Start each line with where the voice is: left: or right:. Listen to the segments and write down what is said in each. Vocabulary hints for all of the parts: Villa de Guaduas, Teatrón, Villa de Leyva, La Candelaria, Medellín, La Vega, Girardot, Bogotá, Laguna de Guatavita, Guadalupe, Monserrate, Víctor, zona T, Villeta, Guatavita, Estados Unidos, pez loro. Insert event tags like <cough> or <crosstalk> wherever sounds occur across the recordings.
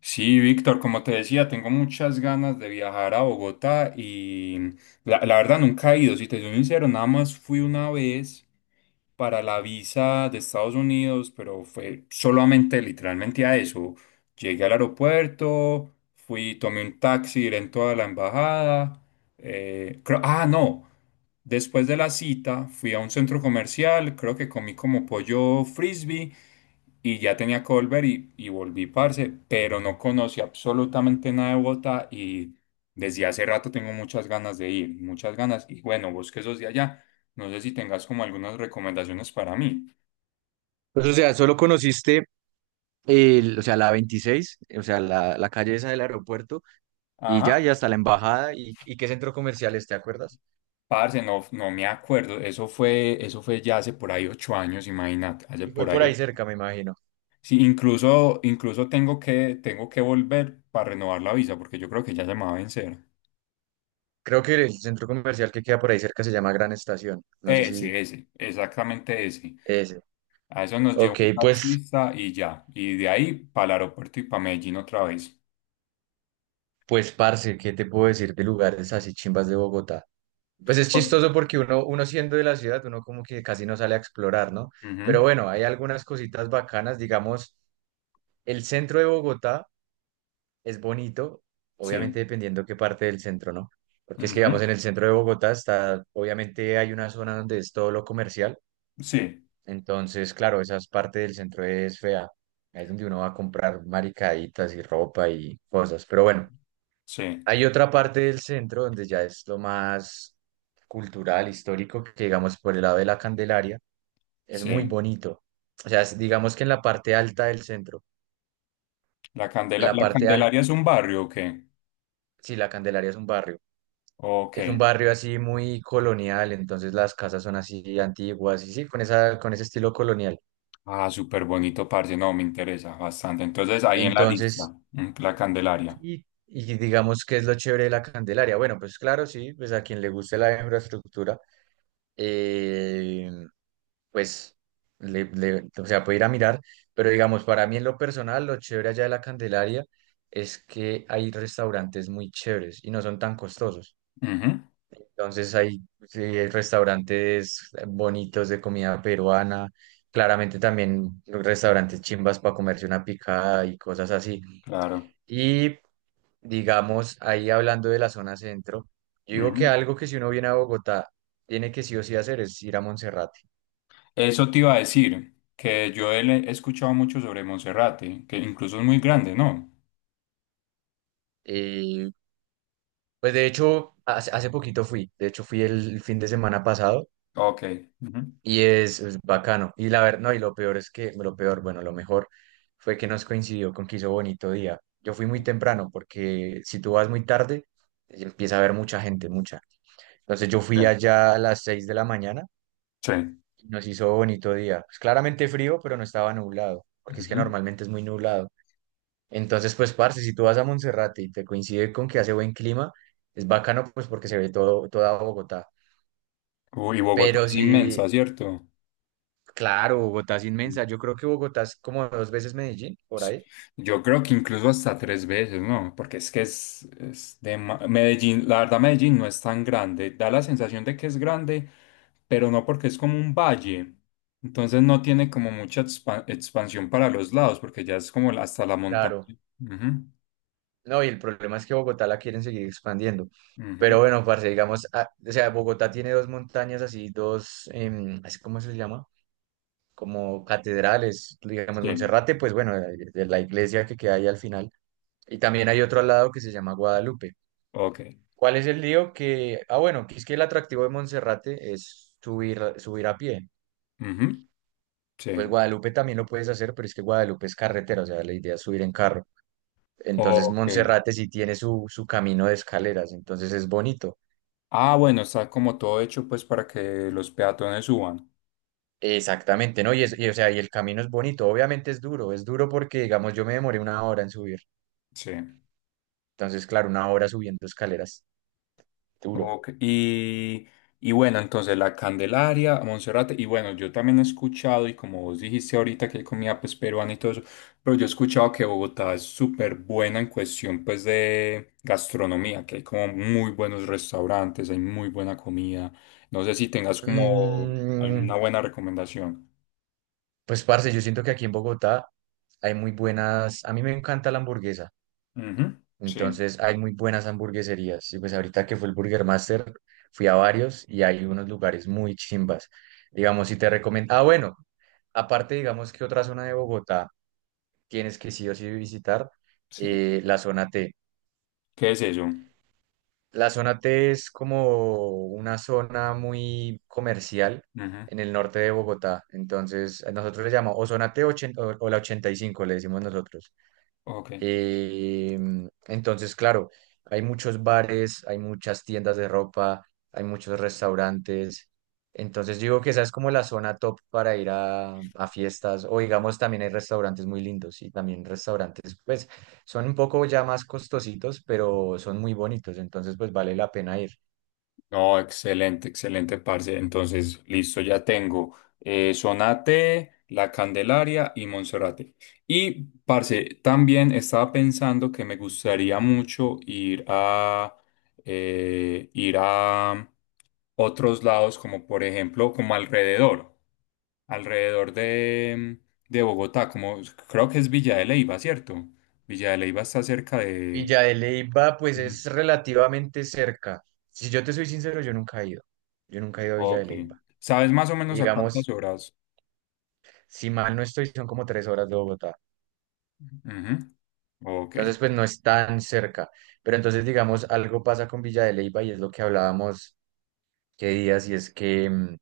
left: Sí, Víctor, como te decía, tengo muchas ganas de viajar a Bogotá y la verdad nunca he ido, si te soy sincero, nada más fui una vez para la visa de Estados Unidos, pero fue solamente literalmente a eso. Llegué al aeropuerto, fui, tomé un taxi directo a la embajada. No, después de la cita fui a un centro comercial, creo que comí como pollo frisbee y ya tenía que volver y volví, parce, pero no conocí absolutamente nada de Bogotá y desde hace rato tengo muchas ganas de ir, muchas ganas. Y bueno, vos que sos de allá, no sé si tengas como algunas recomendaciones para mí.
right: Pues, o sea, solo conociste el, o sea, la 26 o sea, la calle esa del aeropuerto, y
left: Ajá.
right: ya, y hasta la embajada, y qué centro comercial es, ¿te acuerdas?
left: Parce, no, no me acuerdo, eso fue ya hace por ahí 8 años, imagínate, hace
right: Y fue
left: por
right: por
left: ahí
right: ahí
left: ocho.
right: cerca, me imagino.
left: Sí, incluso, incluso tengo que volver para renovar la visa, porque yo creo que ya se me va a vencer.
right: Creo que el centro comercial que queda por ahí cerca se llama Gran Estación. No sé si
left: Ese, exactamente ese.
right: ese.
left: A eso nos llevó
right: Ok,
left: un
right: pues,
left: taxista y ya. Y de ahí para el aeropuerto y para Medellín otra vez.
right: pues, parce, ¿qué te puedo decir de lugares así chimbas de Bogotá? Pues es
left: Por-
right: chistoso porque uno siendo de la ciudad, uno como que casi no sale a explorar, ¿no? Pero
left: Ujú,
right: bueno, hay algunas cositas bacanas, digamos, el centro de Bogotá es bonito, obviamente
left: sí,
right: dependiendo qué parte del centro, ¿no? Porque es que,
left: ujú,
right: digamos, en el centro de Bogotá está, obviamente hay una zona donde es todo lo comercial,
left: sí,
right: entonces, claro, esa parte del centro es fea, ahí es donde uno va a comprar maricaditas y ropa y cosas, pero bueno,
left: sí,
right: hay otra parte del centro donde ya es lo más cultural, histórico, que digamos por el lado de la Candelaria, es muy
left: sí.
right: bonito, o sea, digamos que en la parte alta del centro, la
left: ¿La
right: parte alta,
left: Candelaria es un barrio o qué?
right: sí, la Candelaria es un barrio.
left: Ok.
right: Es un barrio así muy colonial, entonces las casas son así antiguas y sí, con esa, con ese estilo colonial.
left: Ah, súper bonito, parce. No, me interesa bastante. Entonces, ahí en la lista,
right: Entonces,
left: mm, la Candelaria.
right: y digamos que es lo chévere de la Candelaria. Bueno, pues claro, sí, pues a quien le guste la infraestructura, eh, pues, o sea, puede ir a mirar, pero digamos, para mí en lo personal, lo chévere allá de la Candelaria es que hay restaurantes muy chéveres y no son tan costosos.
left: Ujú,
right: Entonces hay, sí, hay restaurantes bonitos de comida peruana, claramente también restaurantes chimbas para comerse una picada y cosas así.
left: claro,
right: Y digamos, ahí hablando de la zona centro, yo digo que
left: ujú.
right: algo que si uno viene a Bogotá, tiene que sí o sí hacer es ir a Monserrate.
left: Eso te iba a decir, que he escuchado mucho sobre Monserrate, que incluso es muy grande, ¿no?
right: Eh, pues de hecho, hace poquito fui, de hecho fui el fin de semana pasado.
left: Ok, ujú.
right: Y es bacano. Y la verdad, no, y lo peor es que, lo peor, bueno, lo mejor fue que nos coincidió con que hizo bonito día. Yo fui muy temprano porque si tú vas muy tarde, empieza a haber mucha gente, mucha. Entonces yo fui
left: Ok,
right: allá a las 6 de la mañana
left: sí.
right: y nos hizo bonito día. Pues claramente frío, pero no estaba nublado, porque es que
left: Ujú.
right: normalmente es muy nublado. Entonces, pues, parce, si tú vas a Monserrate y te coincide con que hace buen clima, es bacano, pues, porque se ve todo, toda Bogotá.
left: Uy, Bogotá
right: Pero
left: es
right: si.
left: inmensa, ¿cierto?
right: Claro, Bogotá es
left: Mm.
right: inmensa. Yo creo que Bogotá es como dos veces Medellín, por ahí.
left: Yo creo que incluso hasta 3 veces, ¿no? Porque es que Medellín, la verdad Medellín no es tan grande, da la sensación de que es grande, pero no porque es como un valle, entonces no tiene como mucha expansión para los lados, porque ya es como hasta la montaña.
right: Claro.
left: Ujú,
right: No, y el problema es que Bogotá la quieren seguir expandiendo. Pero
left: ujú,
right: bueno, parce, digamos, ah, o sea, Bogotá tiene dos montañas así, dos, así ¿cómo se les llama? Como catedrales, digamos,
left: sí,
right: Monserrate, pues bueno, de la iglesia que queda ahí al final. Y también hay otro al lado que se llama Guadalupe.
left: ok.
right: ¿Cuál es el lío? Que, ah, bueno, que es que el atractivo de Monserrate es subir, subir a pie.
left: Ujú,
right: Pues
left: sí,
right: Guadalupe también lo puedes hacer, pero es que Guadalupe es carretera, o sea, la idea es subir en carro. Entonces
left: ok.
right: Monserrate sí tiene su camino de escaleras, entonces es bonito.
left: Ah, bueno, está como todo hecho pues para que los peatones suban.
right: Exactamente, ¿no? Y, o sea, el camino es bonito, obviamente es duro porque, digamos, yo me demoré una hora en subir.
left: Sí.
right: Entonces, claro, una hora subiendo escaleras, duro.
left: Ok. Y bueno, entonces la Candelaria, Monserrate, y bueno, yo también he escuchado, y como vos dijiste ahorita que hay comida pues peruana y todo eso, pero yo he escuchado que Bogotá es súper buena en cuestión pues de gastronomía, que hay como muy buenos restaurantes, hay muy buena comida. No sé si tengas como
right: Mm,
left: alguna buena recomendación.
right: pues, parce, yo siento que aquí en Bogotá hay muy buenas, a mí me encanta la hamburguesa.
left: Ujú, sí,
right: Entonces hay muy buenas hamburgueserías. Y pues ahorita que fue el Burger Master, fui a varios y hay unos lugares muy chimbas. Digamos, si te recomiendo. Ah, bueno, aparte, digamos que otra zona de Bogotá tienes que sí o sí visitar,
left: sí.
right: la zona T.
left: ¿Qué es eso?
right: La zona T es como una zona muy comercial
left: Ujú,
right: en el norte de Bogotá. Entonces, nosotros le llamamos o zona T 80 o la 85, le decimos nosotros.
left: ok.
right: Eh, entonces, claro, hay muchos bares, hay muchas tiendas de ropa, hay muchos restaurantes. Entonces, digo que esa es como la zona top para ir a fiestas. O digamos, también hay restaurantes muy lindos y también restaurantes, pues, son un poco ya más costositos, pero son muy bonitos. Entonces, pues, vale la pena ir.
left: No, excelente, excelente, parce. Entonces, listo, ya tengo Sonate, La Candelaria y Monserrate. Y, parce, también estaba pensando que me gustaría mucho ir a otros lados, como por ejemplo, como alrededor, alrededor de, de Bogotá, como creo que es Villa de Leyva, ¿cierto? Villa de Leyva está cerca de...
right: Villa de Leyva, pues,
left: Ujú.
right: es relativamente cerca. Si yo te soy sincero, yo nunca he ido. Yo nunca he ido a Villa de
left: Ok.
right: Leyva.
left: ¿Sabes más o menos a cuántas
right: Digamos,
left: horas?
right: si mal no estoy, son como 3 horas de Bogotá.
left: Ujú. Ok,
right: Entonces, pues no es tan cerca. Pero entonces, digamos, algo pasa con Villa de Leyva y es lo que hablábamos qué días, y es que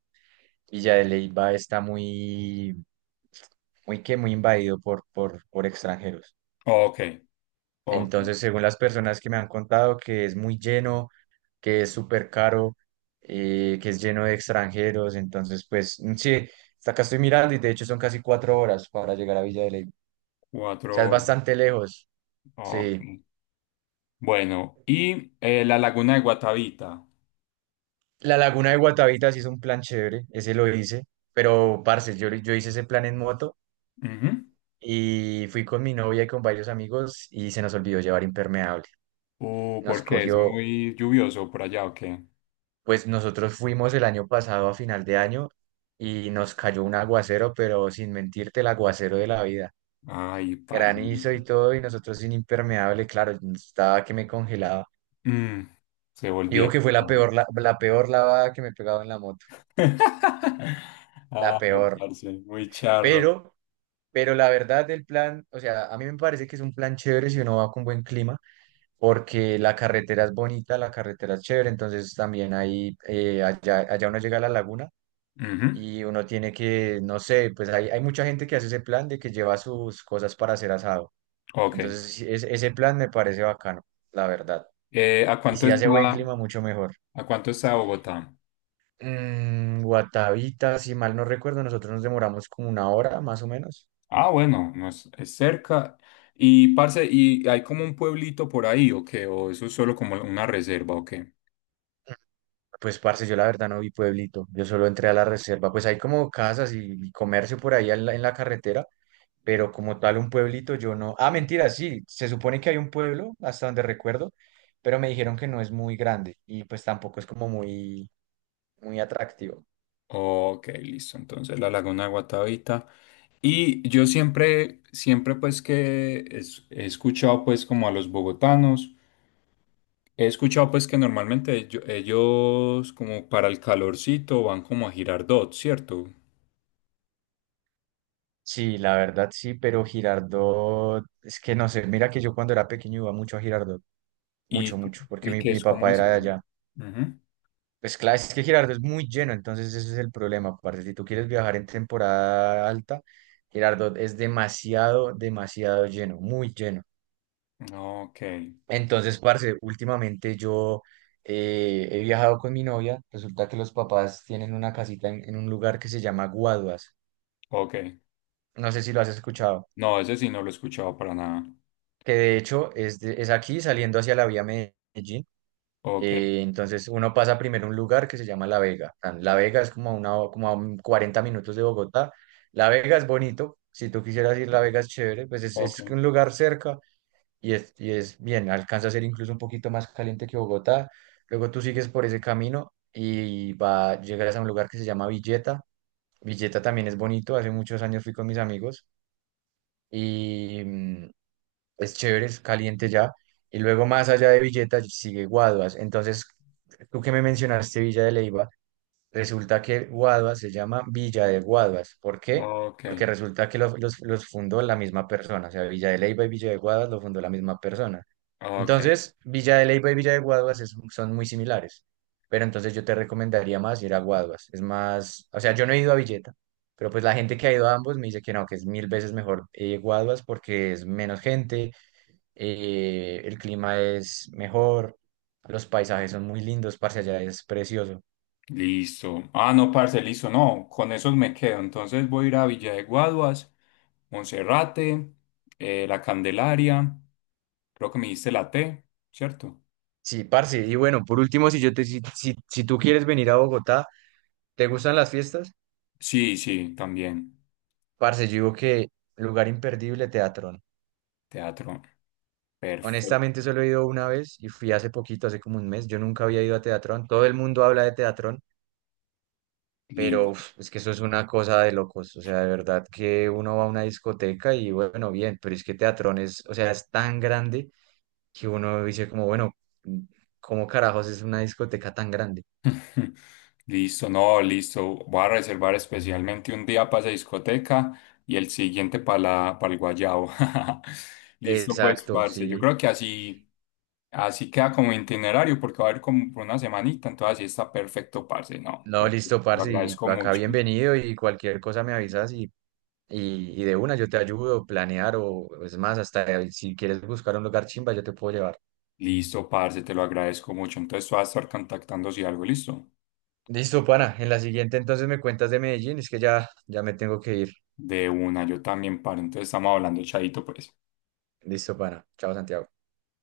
right: Villa de Leyva está muy, muy que muy invadido por extranjeros.
left: ok, ok.
right: Entonces, según las personas que me han contado, que es muy lleno, que es súper caro, que es lleno de extranjeros. Entonces, pues sí, hasta acá estoy mirando y de hecho son casi 4 horas para llegar a Villa de Leyva. O sea,
left: Cuatro
right: es
left: horas.
right: bastante lejos.
left: Ok.
right: Sí.
left: Bueno, y la laguna de Guatavita.
right: La laguna de Guatavita sí es un plan chévere, ese lo hice, pero parce, yo hice ese plan en moto
left: Ujú.
right: y fui con mi novia y con varios amigos y se nos olvidó llevar impermeable. Nos
left: ¿Por qué? ¿Es
right: cogió,
left: muy lluvioso por allá o qué?
right: pues nosotros fuimos el año pasado a final de año y nos cayó un aguacero, pero sin mentirte, el aguacero de la vida.
left: Ay, parce.
right: Granizo y todo y nosotros sin impermeable, claro, estaba que me congelaba.
left: Mm, se
right: Digo
left: volvieron
right: que fue la
left: locos.
right: peor, la peor lavada que me he pegado en la moto,
left: <laughs>
right: la
left: Ah,
right: peor,
left: parce, muy charro.
right: pero. Pero la verdad del plan, o sea, a mí me parece que es un plan chévere si uno va con buen clima, porque la carretera es bonita, la carretera es chévere, entonces también ahí, allá uno llega a la laguna
left: Ujú,
right: y uno tiene que, no sé, pues hay mucha gente que hace ese plan de que lleva sus cosas para hacer asado.
left: ok.
right: Entonces, sí, ese plan me parece bacano, la verdad.
left: Eh, ¿a
right: Y
left: cuánto
right: si
left: está,
right: hace buen clima, mucho mejor.
left: ¿a cuánto está Bogotá?
right: Guatavita, si mal no recuerdo, nosotros nos demoramos como una hora más o menos.
left: Ah, bueno, no es, es cerca. Y, parce, ¿y hay como un pueblito por ahí o qué? ¿O eso es solo como una reserva o qué?
right: Pues, parce, yo la verdad no vi pueblito, yo solo entré a la reserva, pues hay como casas y comercio por ahí en la carretera, pero como tal un pueblito yo no. Ah, mentira, sí, se supone que hay un pueblo, hasta donde recuerdo, pero me dijeron que no es muy grande y pues tampoco es como muy, muy atractivo.
left: Ok, listo. Entonces la Laguna de Guatavita. Y yo siempre, siempre pues he escuchado pues como a los bogotanos, he escuchado pues que normalmente ellos como para el calorcito van como a Girardot, ¿cierto?
right: Sí, la verdad sí, pero Girardot, es que no sé, mira que yo cuando era pequeño iba mucho a Girardot, mucho,
left: Y,
right: mucho, porque
left: y
right: mi,
left: que
right: mi
left: es como
right: papá
left: es
right: era de
left: eso.
right: allá.
left: Ujú.
right: Pues claro, es que Girardot es muy lleno, entonces ese es el problema. Aparte, si tú quieres viajar en temporada alta, Girardot es demasiado, demasiado lleno, muy lleno.
left: Ok,
right: Entonces, parce, últimamente yo he viajado con mi novia. Resulta que los papás tienen una casita en un lugar que se llama Guaduas.
left: ok.
right: No sé si lo has escuchado,
left: No, ese sí no lo he escuchado para nada.
right: que de hecho es, es aquí saliendo hacia la vía Medellín.
left: Ok,
right: Entonces uno pasa primero a un lugar que se llama La Vega. La Vega es como a un 40 minutos de Bogotá. La Vega es bonito. Si tú quisieras ir, La Vega es chévere. Pues es,
left: ok,
right: es un lugar cerca y es bien. Alcanza a ser incluso un poquito más caliente que Bogotá. Luego tú sigues por ese camino llegas a un lugar que se llama Villeta. Villeta también es bonito. Hace muchos años fui con mis amigos y es chévere, es caliente ya. Y luego más allá de Villeta sigue Guaduas. Entonces, tú que me mencionaste Villa de Leiva, resulta que Guaduas se llama Villa de Guaduas. ¿Por qué?
left: ok,
right: Porque resulta que los fundó la misma persona. O sea, Villa de Leiva y Villa de Guaduas lo fundó la misma persona.
left: ok.
right: Entonces, Villa de Leiva y Villa de Guaduas son muy similares. Pero entonces yo te recomendaría más ir a Guaduas. Es más, o sea, yo no he ido a Villeta. Pero pues la gente que ha ido a ambos me dice que no, que es mil veces mejor Guaduas porque es menos gente, el clima es mejor, los paisajes son muy lindos, parce, allá es precioso.
left: Listo. Ah, no, parce, listo. No, con esos me quedo. Entonces voy a ir a Villa de Guaduas, Monserrate, La Candelaria. Creo que me diste la T, ¿cierto?
right: Sí, parce, y bueno, por último, si yo te, si, si, si tú quieres venir a Bogotá, ¿te gustan las fiestas?
left: Sí, sí, también.
right: Parce, yo digo que lugar imperdible, Teatrón.
left: Teatro. Perfecto.
right: Honestamente, solo he ido una vez y fui hace poquito, hace como un mes. Yo nunca había ido a Teatrón. Todo el mundo habla de Teatrón, pero uf, es que eso es una cosa de locos. O sea, de verdad que uno va a una discoteca y bueno, bien, pero es que Teatrón es, o sea, es tan grande que uno dice como, bueno, ¿cómo carajos es una discoteca tan grande?
left: <laughs> Listo, no, listo. Voy a reservar especialmente un día para esa discoteca y el siguiente para para el guayabo. <laughs> Listo, pues,
right: Exacto,
left: parce. Yo
right: sí.
left: creo que así, así queda como itinerario porque va a haber como por una semanita, entonces así está perfecto, parce. No,
right: No,
left: perfecto.
right: listo,
left: Lo
right: parce, y
left: agradezco
right: acá
left: mucho.
right: bienvenido y cualquier cosa me avisas y de una yo te ayudo a planear o es más, hasta si quieres buscar un lugar chimba yo te puedo llevar.
left: Listo, parce, te lo agradezco mucho. Entonces, tú vas a estar contactando si algo, listo.
right: Listo, pana, en la siguiente entonces me cuentas de Medellín, es que ya me tengo que ir.
left: De una, yo también, parce. Entonces, estamos hablando, chaito, pues.
right: Listo, pana. Chao, Santiago.